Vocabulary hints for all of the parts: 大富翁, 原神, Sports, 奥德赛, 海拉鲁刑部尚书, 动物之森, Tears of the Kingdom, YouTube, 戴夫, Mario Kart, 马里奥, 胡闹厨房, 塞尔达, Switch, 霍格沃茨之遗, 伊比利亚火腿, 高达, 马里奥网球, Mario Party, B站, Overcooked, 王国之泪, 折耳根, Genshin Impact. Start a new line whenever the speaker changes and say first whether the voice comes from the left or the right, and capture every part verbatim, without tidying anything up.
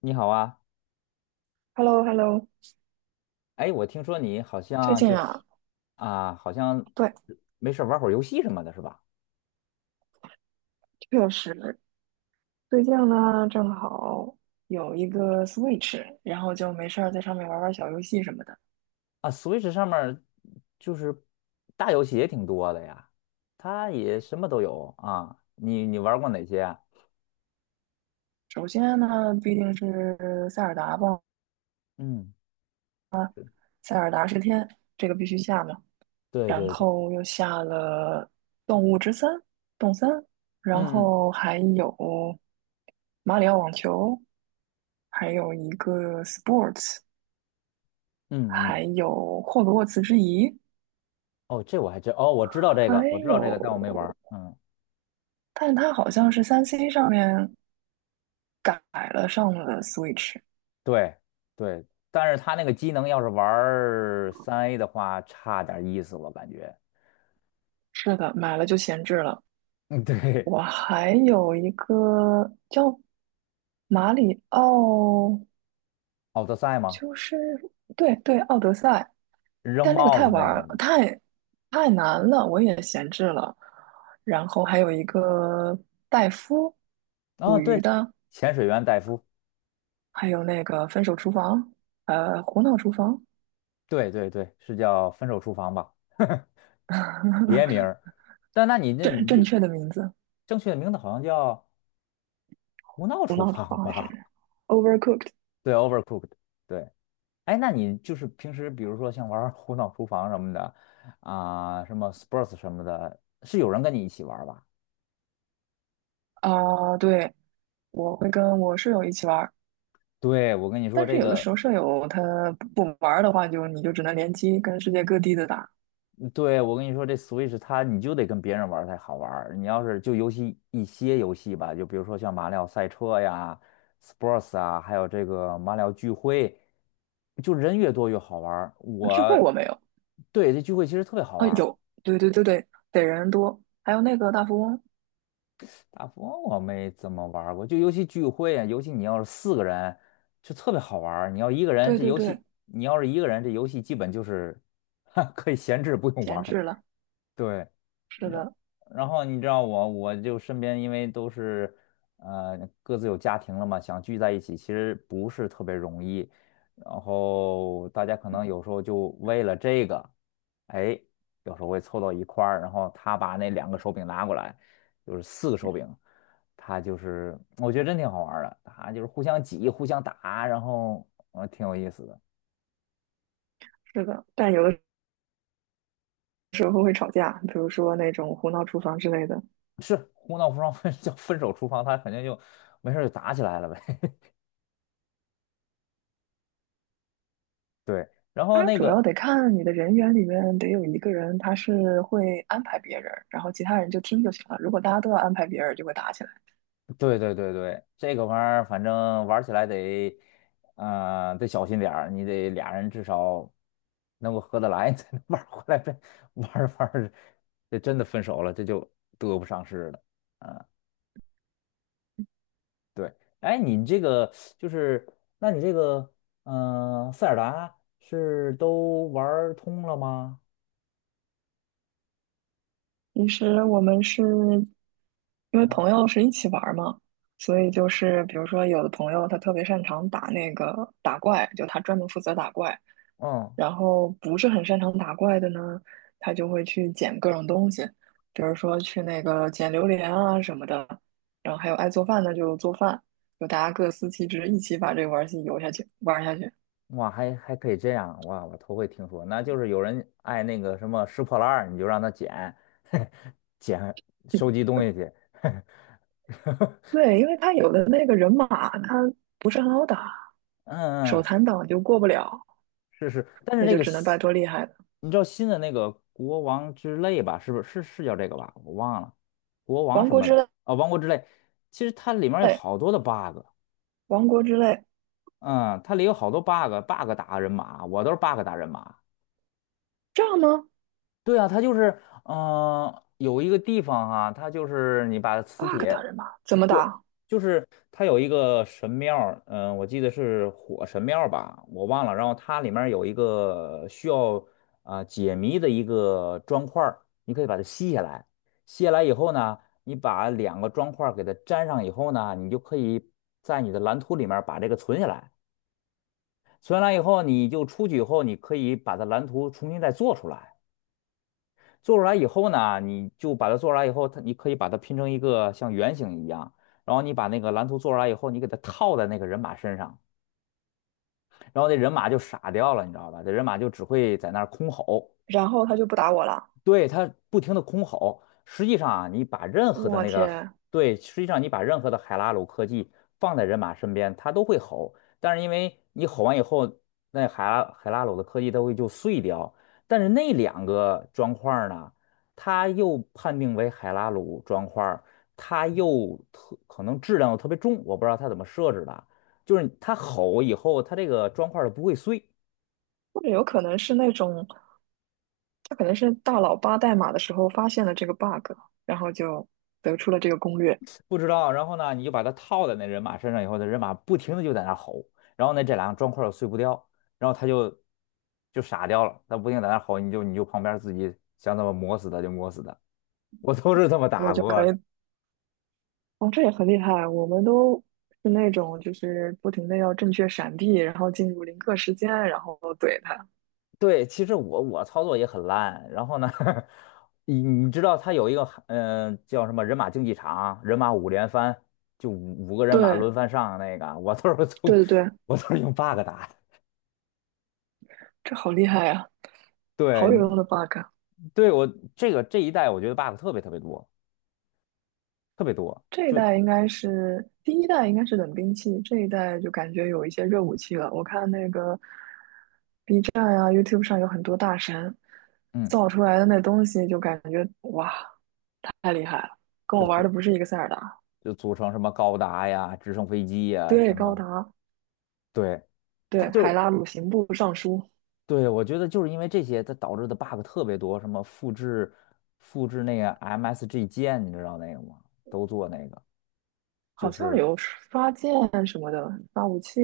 left: 你好啊，
right: h e l l o h e l l o
left: 哎，我听说你好
right: 最
left: 像
right: 近
left: 就是
right: 啊，
left: 啊，好像
right: 对，
left: 没事儿玩会儿游戏什么的，是吧？
right: 确实，最近呢正好有一个 Switch，然后就没事儿在上面玩玩小游戏什么的。
left: 啊，Switch 上面儿就是大游戏也挺多的呀，它也什么都有啊。你你玩过哪些啊？
right: 首先呢，必定是塞尔达吧，
left: 嗯，
right: 塞尔达是天，这个必须下嘛。
left: 对
right: 然
left: 对对，
right: 后又下了《动物之森》《动森》，然
left: 嗯
right: 后还有马里奥网球，还有一个 Sports，
left: 嗯嗯嗯，
right: 还有霍格沃茨之遗，
left: 哦，这我还真哦，我知道这
right: 还
left: 个，我知道这个，但我没玩儿
right: 有。
left: 嗯，
right: 但它好像是三 c 上面改了上了 Switch。
left: 对对，但是它那个机能要是玩三 A 的话，差点意思，我感觉。
right: 是的，买了就闲置了。
left: 嗯，对，
right: 我还有一个叫马里奥，
left: 奥德赛吗？
right: 就是对对，奥德赛，
left: 扔
right: 但那个
left: 帽
right: 太
left: 子
right: 玩
left: 那个
right: 儿
left: 吗？
right: 太太难了，我也闲置了。然后还有一个戴夫，捕
left: 哦，
right: 鱼
left: 对，
right: 的，
left: 潜水员戴夫，
right: 还有那个分手厨房，呃，胡闹厨房，
left: 对对对，是叫《分手厨房》吧？别 名儿。但那你这
right: 正
left: 你
right: 正
left: 这
right: 确的名字，
left: 正确的名字好像叫《胡闹
right: 胡
left: 厨
right: 闹厨
left: 房》
right: 房还
left: 吧？
right: 是 Overcooked。
left: 对，Overcooked。对，哎，那你就是平时比如说像玩儿《胡闹厨房》什么的啊、什么 Sports 什么的，是有人跟你一起玩儿吧？
right: 啊，对，我会跟我舍友一起玩儿，
left: 对，我跟你说
right: 但是
left: 这
right: 有的
left: 个
right: 时候舍友他不不玩儿的话就，你就只能联机跟世界各地的打。
left: 对，我跟你说，这 Switch 它你就得跟别人玩儿才好玩儿。你要是就尤其一些游戏吧，就比如说像马里奥赛车呀、Sports 啊，还有这个马里奥聚会，就人越多越好玩儿。
right: 聚会
left: 我
right: 我没有
left: 对这聚会其实特别好
right: 啊，
left: 玩儿，
right: 有，对对对对，得人多，还有那个大富翁，
left: 大富翁我没怎么玩儿过，就尤其聚会啊，尤其你要是四个人就特别好玩儿。你要一个人，
right: 对
left: 这
right: 对
left: 游
right: 对，
left: 戏你要是一个人，这游戏基本就是 可以闲置不用
right: 闲
left: 玩。
right: 置了，
left: 对，
right: 是
left: 然
right: 的，
left: 然后你知道我，我就身边因为都是呃各自有家庭了嘛，想聚在一起其实不是特别容易。然后大家可能有时候就为了这个，哎，有时候会凑到一块儿，然后他把那两个手柄拿过来，就是四个手柄，他就是我觉得真挺好玩儿的，他就是互相挤、互相打，然后呃挺有意思的。
right: 是的，但有的时候会吵架，比如说那种胡闹厨房之类的。
left: 是胡闹不双分 叫分手厨房，他肯定就没事儿就打起来了呗。对，然后
right: 它
left: 那
right: 主要
left: 个，
right: 得看你的人员里面得有一个人他是会安排别人，然后其他人就听就行了。如果大家都要安排别人，就会打起来。
left: 对对对对，这个玩意儿反正玩起来得，呃，得小心点儿，你得俩人至少能够合得来，你才能玩儿回来。这玩儿着玩儿着这真的分手了，这就得不偿失了。啊，对，哎，你这个就是，那你这个，嗯、塞尔达是都玩儿通了吗？
right: 其实我们是因为
left: 嗯
right: 朋友是一起玩儿嘛，所以就是比如说有的朋友他特别擅长打那个打怪，就他专门负责打怪，
left: 嗯。
right: 然后不是很擅长打怪的呢，他就会去捡各种东西，比如说去那个捡榴莲啊什么的，然后还有爱做饭的就做饭，就大家各司其职，一起把这个玩儿游戏游下去，玩儿下去。
left: 哇，还还可以这样，哇，我头回听说，那就是有人爱那个什么拾破烂儿，你就让他捡，捡收集东西去，
right: 对，因为他有的那个人马他不是很好打，
left: 嗯
right: 手
left: 嗯，
right: 残党就过不了，
left: 是是是，但是
right: 那
left: 那
right: 就
left: 个
right: 只能拜
left: 新
right: 托厉害的。
left: 你知道新的那个国王之泪吧？是不是是是叫这个吧？我忘了，国王
right: 王
left: 什
right: 国
left: 么
right: 之
left: 的啊，王国之泪，其实它里面有
right: 泪，
left: 好多的 bug，
right: 王国之泪，
left: 嗯，它里有好多 bug，bug 打人马，我都是 bug 打人马。
right: 这样呢
left: 对啊，它就是，嗯，有一个地方哈、它就是你把磁
right: ？bug
left: 铁，
right: 打人吧，怎么
left: 对，
right: 打？
left: 就是它有一个神庙儿嗯、我记得是火神庙儿吧，我忘了。然后它里面儿有一个需要啊、解谜的一个砖块儿，你可以把它吸下来，吸下来以后呢，你把两个砖块儿给它粘上以后呢，你就可以在你的蓝图里面儿把这个存下来，存下来以后，你就出去以后，你可以把它蓝图重新再做出来。做出来以后呢，你就把它做出来以后，它你可以把它拼成一个像圆形一样，然后你把那个蓝图做出来以后，你给它套在那个人马身上，然后那人马就傻掉了，你知道吧？这人马就只会在那儿空吼，
right: 然后他就不打我了。
left: 对，它不停的空吼。实际上啊，你把任何的
right: 我
left: 那个，
right: 天，
left: 对，实际上你把任何的海拉鲁科技放在人马身边，它都会吼。但是因为你吼完以后，那海拉海拉鲁的科技它会就碎掉。但是那两个砖块儿呢，它又判定为海拉鲁砖块儿它又特可能质量又特别重，我不知道它怎么设置的。就是它吼以后，它这个砖块儿它不会碎。
right: 或者有可能是那种，他可能是大佬扒代码的时候发现了这个 bug，然后就得出了这个攻略，
left: 不知道，然后呢，你就把它套在那人马身上以后，那人马不停的就在那吼，然后呢，这两个砖块儿又碎不掉，然后他就就傻掉了，他不停地在那吼，你就你就旁边自己想怎么磨死他就磨死他，我都是这么
right: 我
left: 打
right: 就
left: 过
right: 可
left: 的。
right: 以。哦，这也很厉害。我们都是那种就是不停的要正确闪避，然后进入零刻时间，然后怼他。
left: 对，其实我我操作也很烂，然后呢，你你知道他有一个嗯、呃叫什么人马竞技场，人马五连翻，就五五个人马
right: 对
left: 轮番上那个，我都是从
right: 对对对，
left: 我都是用 bug 打的。
right: 这好厉害呀、好
left: 对
right: 有用的 bug 啊。
left: 对，我这个这一代我觉得 bug 特别特别多。特别多，
right: 这一
left: 就
right: 代应该是第一代，应该是冷兵器，这一代就感觉有一些热武器了。我看那个 B 站啊、YouTube 上有很多大神
left: 嗯，
right: 造出来的那东西，就感觉哇，太厉害了，跟
left: 就
right: 我玩
left: 组
right: 的不是一个塞尔达。
left: 就组成什么高达呀、直升飞机呀什
right: 对，高
left: 么，
right: 达，
left: 对，它
right: 对，海
left: 就
right: 拉鲁刑部尚书，
left: 对我觉得就是因为这些，它导致的 bug 特别多，什么复制复制那个 M S G 键，你知道那个吗？都做那个，
right: 好
left: 就
right: 像
left: 是
right: 有刷剑什么的，刷武器，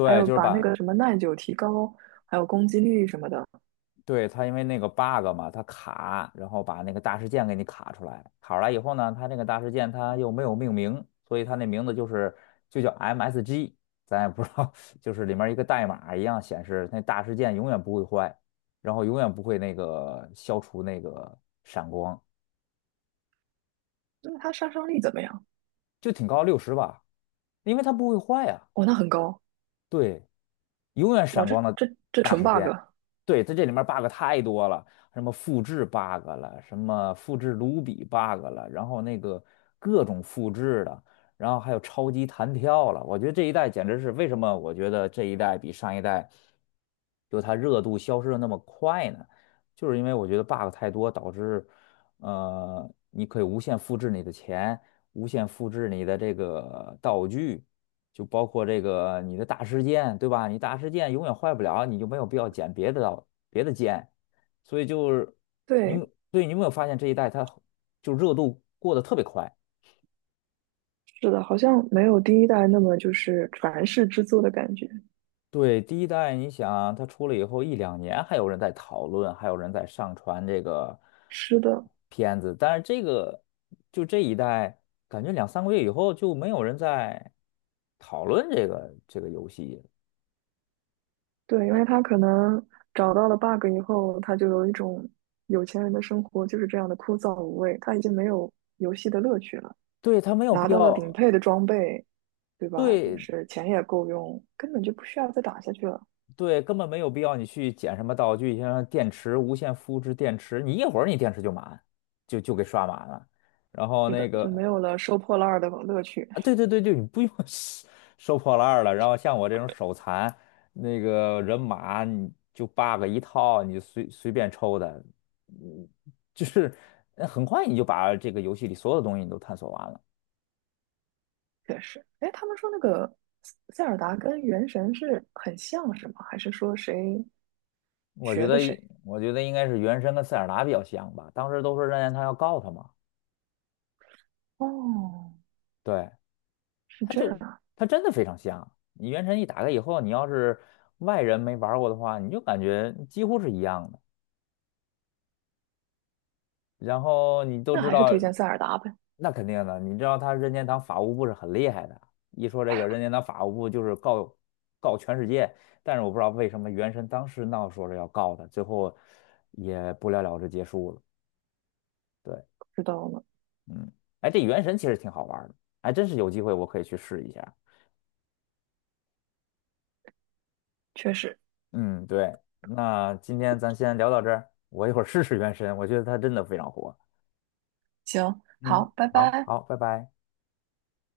right: 还有
left: 就是
right: 把那
left: 把
right: 个什么耐久提高，还有攻击力什么的。
left: 对，它因为那个 bug 嘛，它卡，然后把那个大事件给你卡出来。卡出来以后呢，它那个大事件它又没有命名，所以它那名字就是就叫 M S G，咱也不知道，就是里面一个代码一样显示那大事件永远不会坏，然后永远不会那个消除那个闪光，
right: 那它杀伤力怎么样？
left: 就挺高六十吧，因为它不会坏呀、
right: 哇，那很高，
left: 对，永远
right: 哇，
left: 闪
right: 这
left: 光的
right: 这这
left: 大
right: 纯
left: 时
right: bug。
left: 间。对，在这里面 bug 太多了，什么复制 bug 了，什么复制卢比 bug 了，然后那个各种复制的，然后还有超级弹跳了。我觉得这一代简直是为什么？我觉得这一代比上一代就它热度消失的那么快呢？就是因为我觉得 bug 太多，导致呃，你可以无限复制你的钱，无限复制你的这个道具。就包括这个你的大事件，对吧？你大事件永远坏不了，你就没有必要捡别的刀别的剑，所以就是你们
right: 对，
left: 对你有没有发现这一代它就热度过得特别快？
right: 是的，好像没有第一代那么就是传世之作的感觉。
left: 对，第一代你想它出了以后一两年，还有人在讨论，还有人在上传这个
right: 是
left: 呃
right: 的，
left: 片子，但是这个就这一代，感觉两三个月以后就没有人在讨论这个这个游戏
right: 对，因为他可能找到了 bug 以后，他就有一种有钱人的生活就是这样的枯燥无味，他已经没有游戏的乐趣了。
left: 对，它没有
right: 拿
left: 必
right: 到了顶
left: 要。
right: 配的装备，对吧？就
left: 对
right: 是钱也够用，根本就不需要再打下去了。
left: 对，根本没有必要你去捡什么道具，像电池、无线复制电池，你一会儿你电池就满，就就给刷满了。然后
right: 是
left: 那
right: 的，就没
left: 个
right: 有了收破烂儿的乐趣。
left: 啊，对对对对，你不用 收收破烂儿了。然后像我这种手残，那个人马你就 bug 一套，你就随随便抽的，嗯，就是呃很快你就把这个游戏里所有的东西你都探索完了。
right: 确实，哎，他们说那个塞尔达跟原神是很像，是吗？还是说谁
left: 我觉
right: 学
left: 得，
right: 的谁？
left: 我觉得应该是原神跟塞尔达比较像吧。当时都说任天堂要告他嘛，
right: 哦，
left: 对。
right: 是
left: 它
right: 这
left: 就
right: 样，
left: 它真的非常像。你原神一打开以后，你要是外人没玩过的话，你就感觉几乎是一样的。然后你都
right: 那
left: 知
right: 还是
left: 道，
right: 推荐塞尔达呗，
left: 那肯定的，你知道他任天堂法务部是很厉害的。一说这个任天堂法务部就是告告全世界，但是我不知道为什么原神当时闹说是要告他，最后也不了了之结束了。对，
right: 不知道呢，
left: 嗯，哎，这原神其实挺好玩的，还真是有机会我可以去试一下。
right: 确实，
left: 嗯，对，那今天咱先聊到这儿，我一会儿试试原神，我觉得它真的非常火。
right: 行，
left: 嗯，
right: 好，拜
left: 好
right: 拜。
left: 好，拜拜。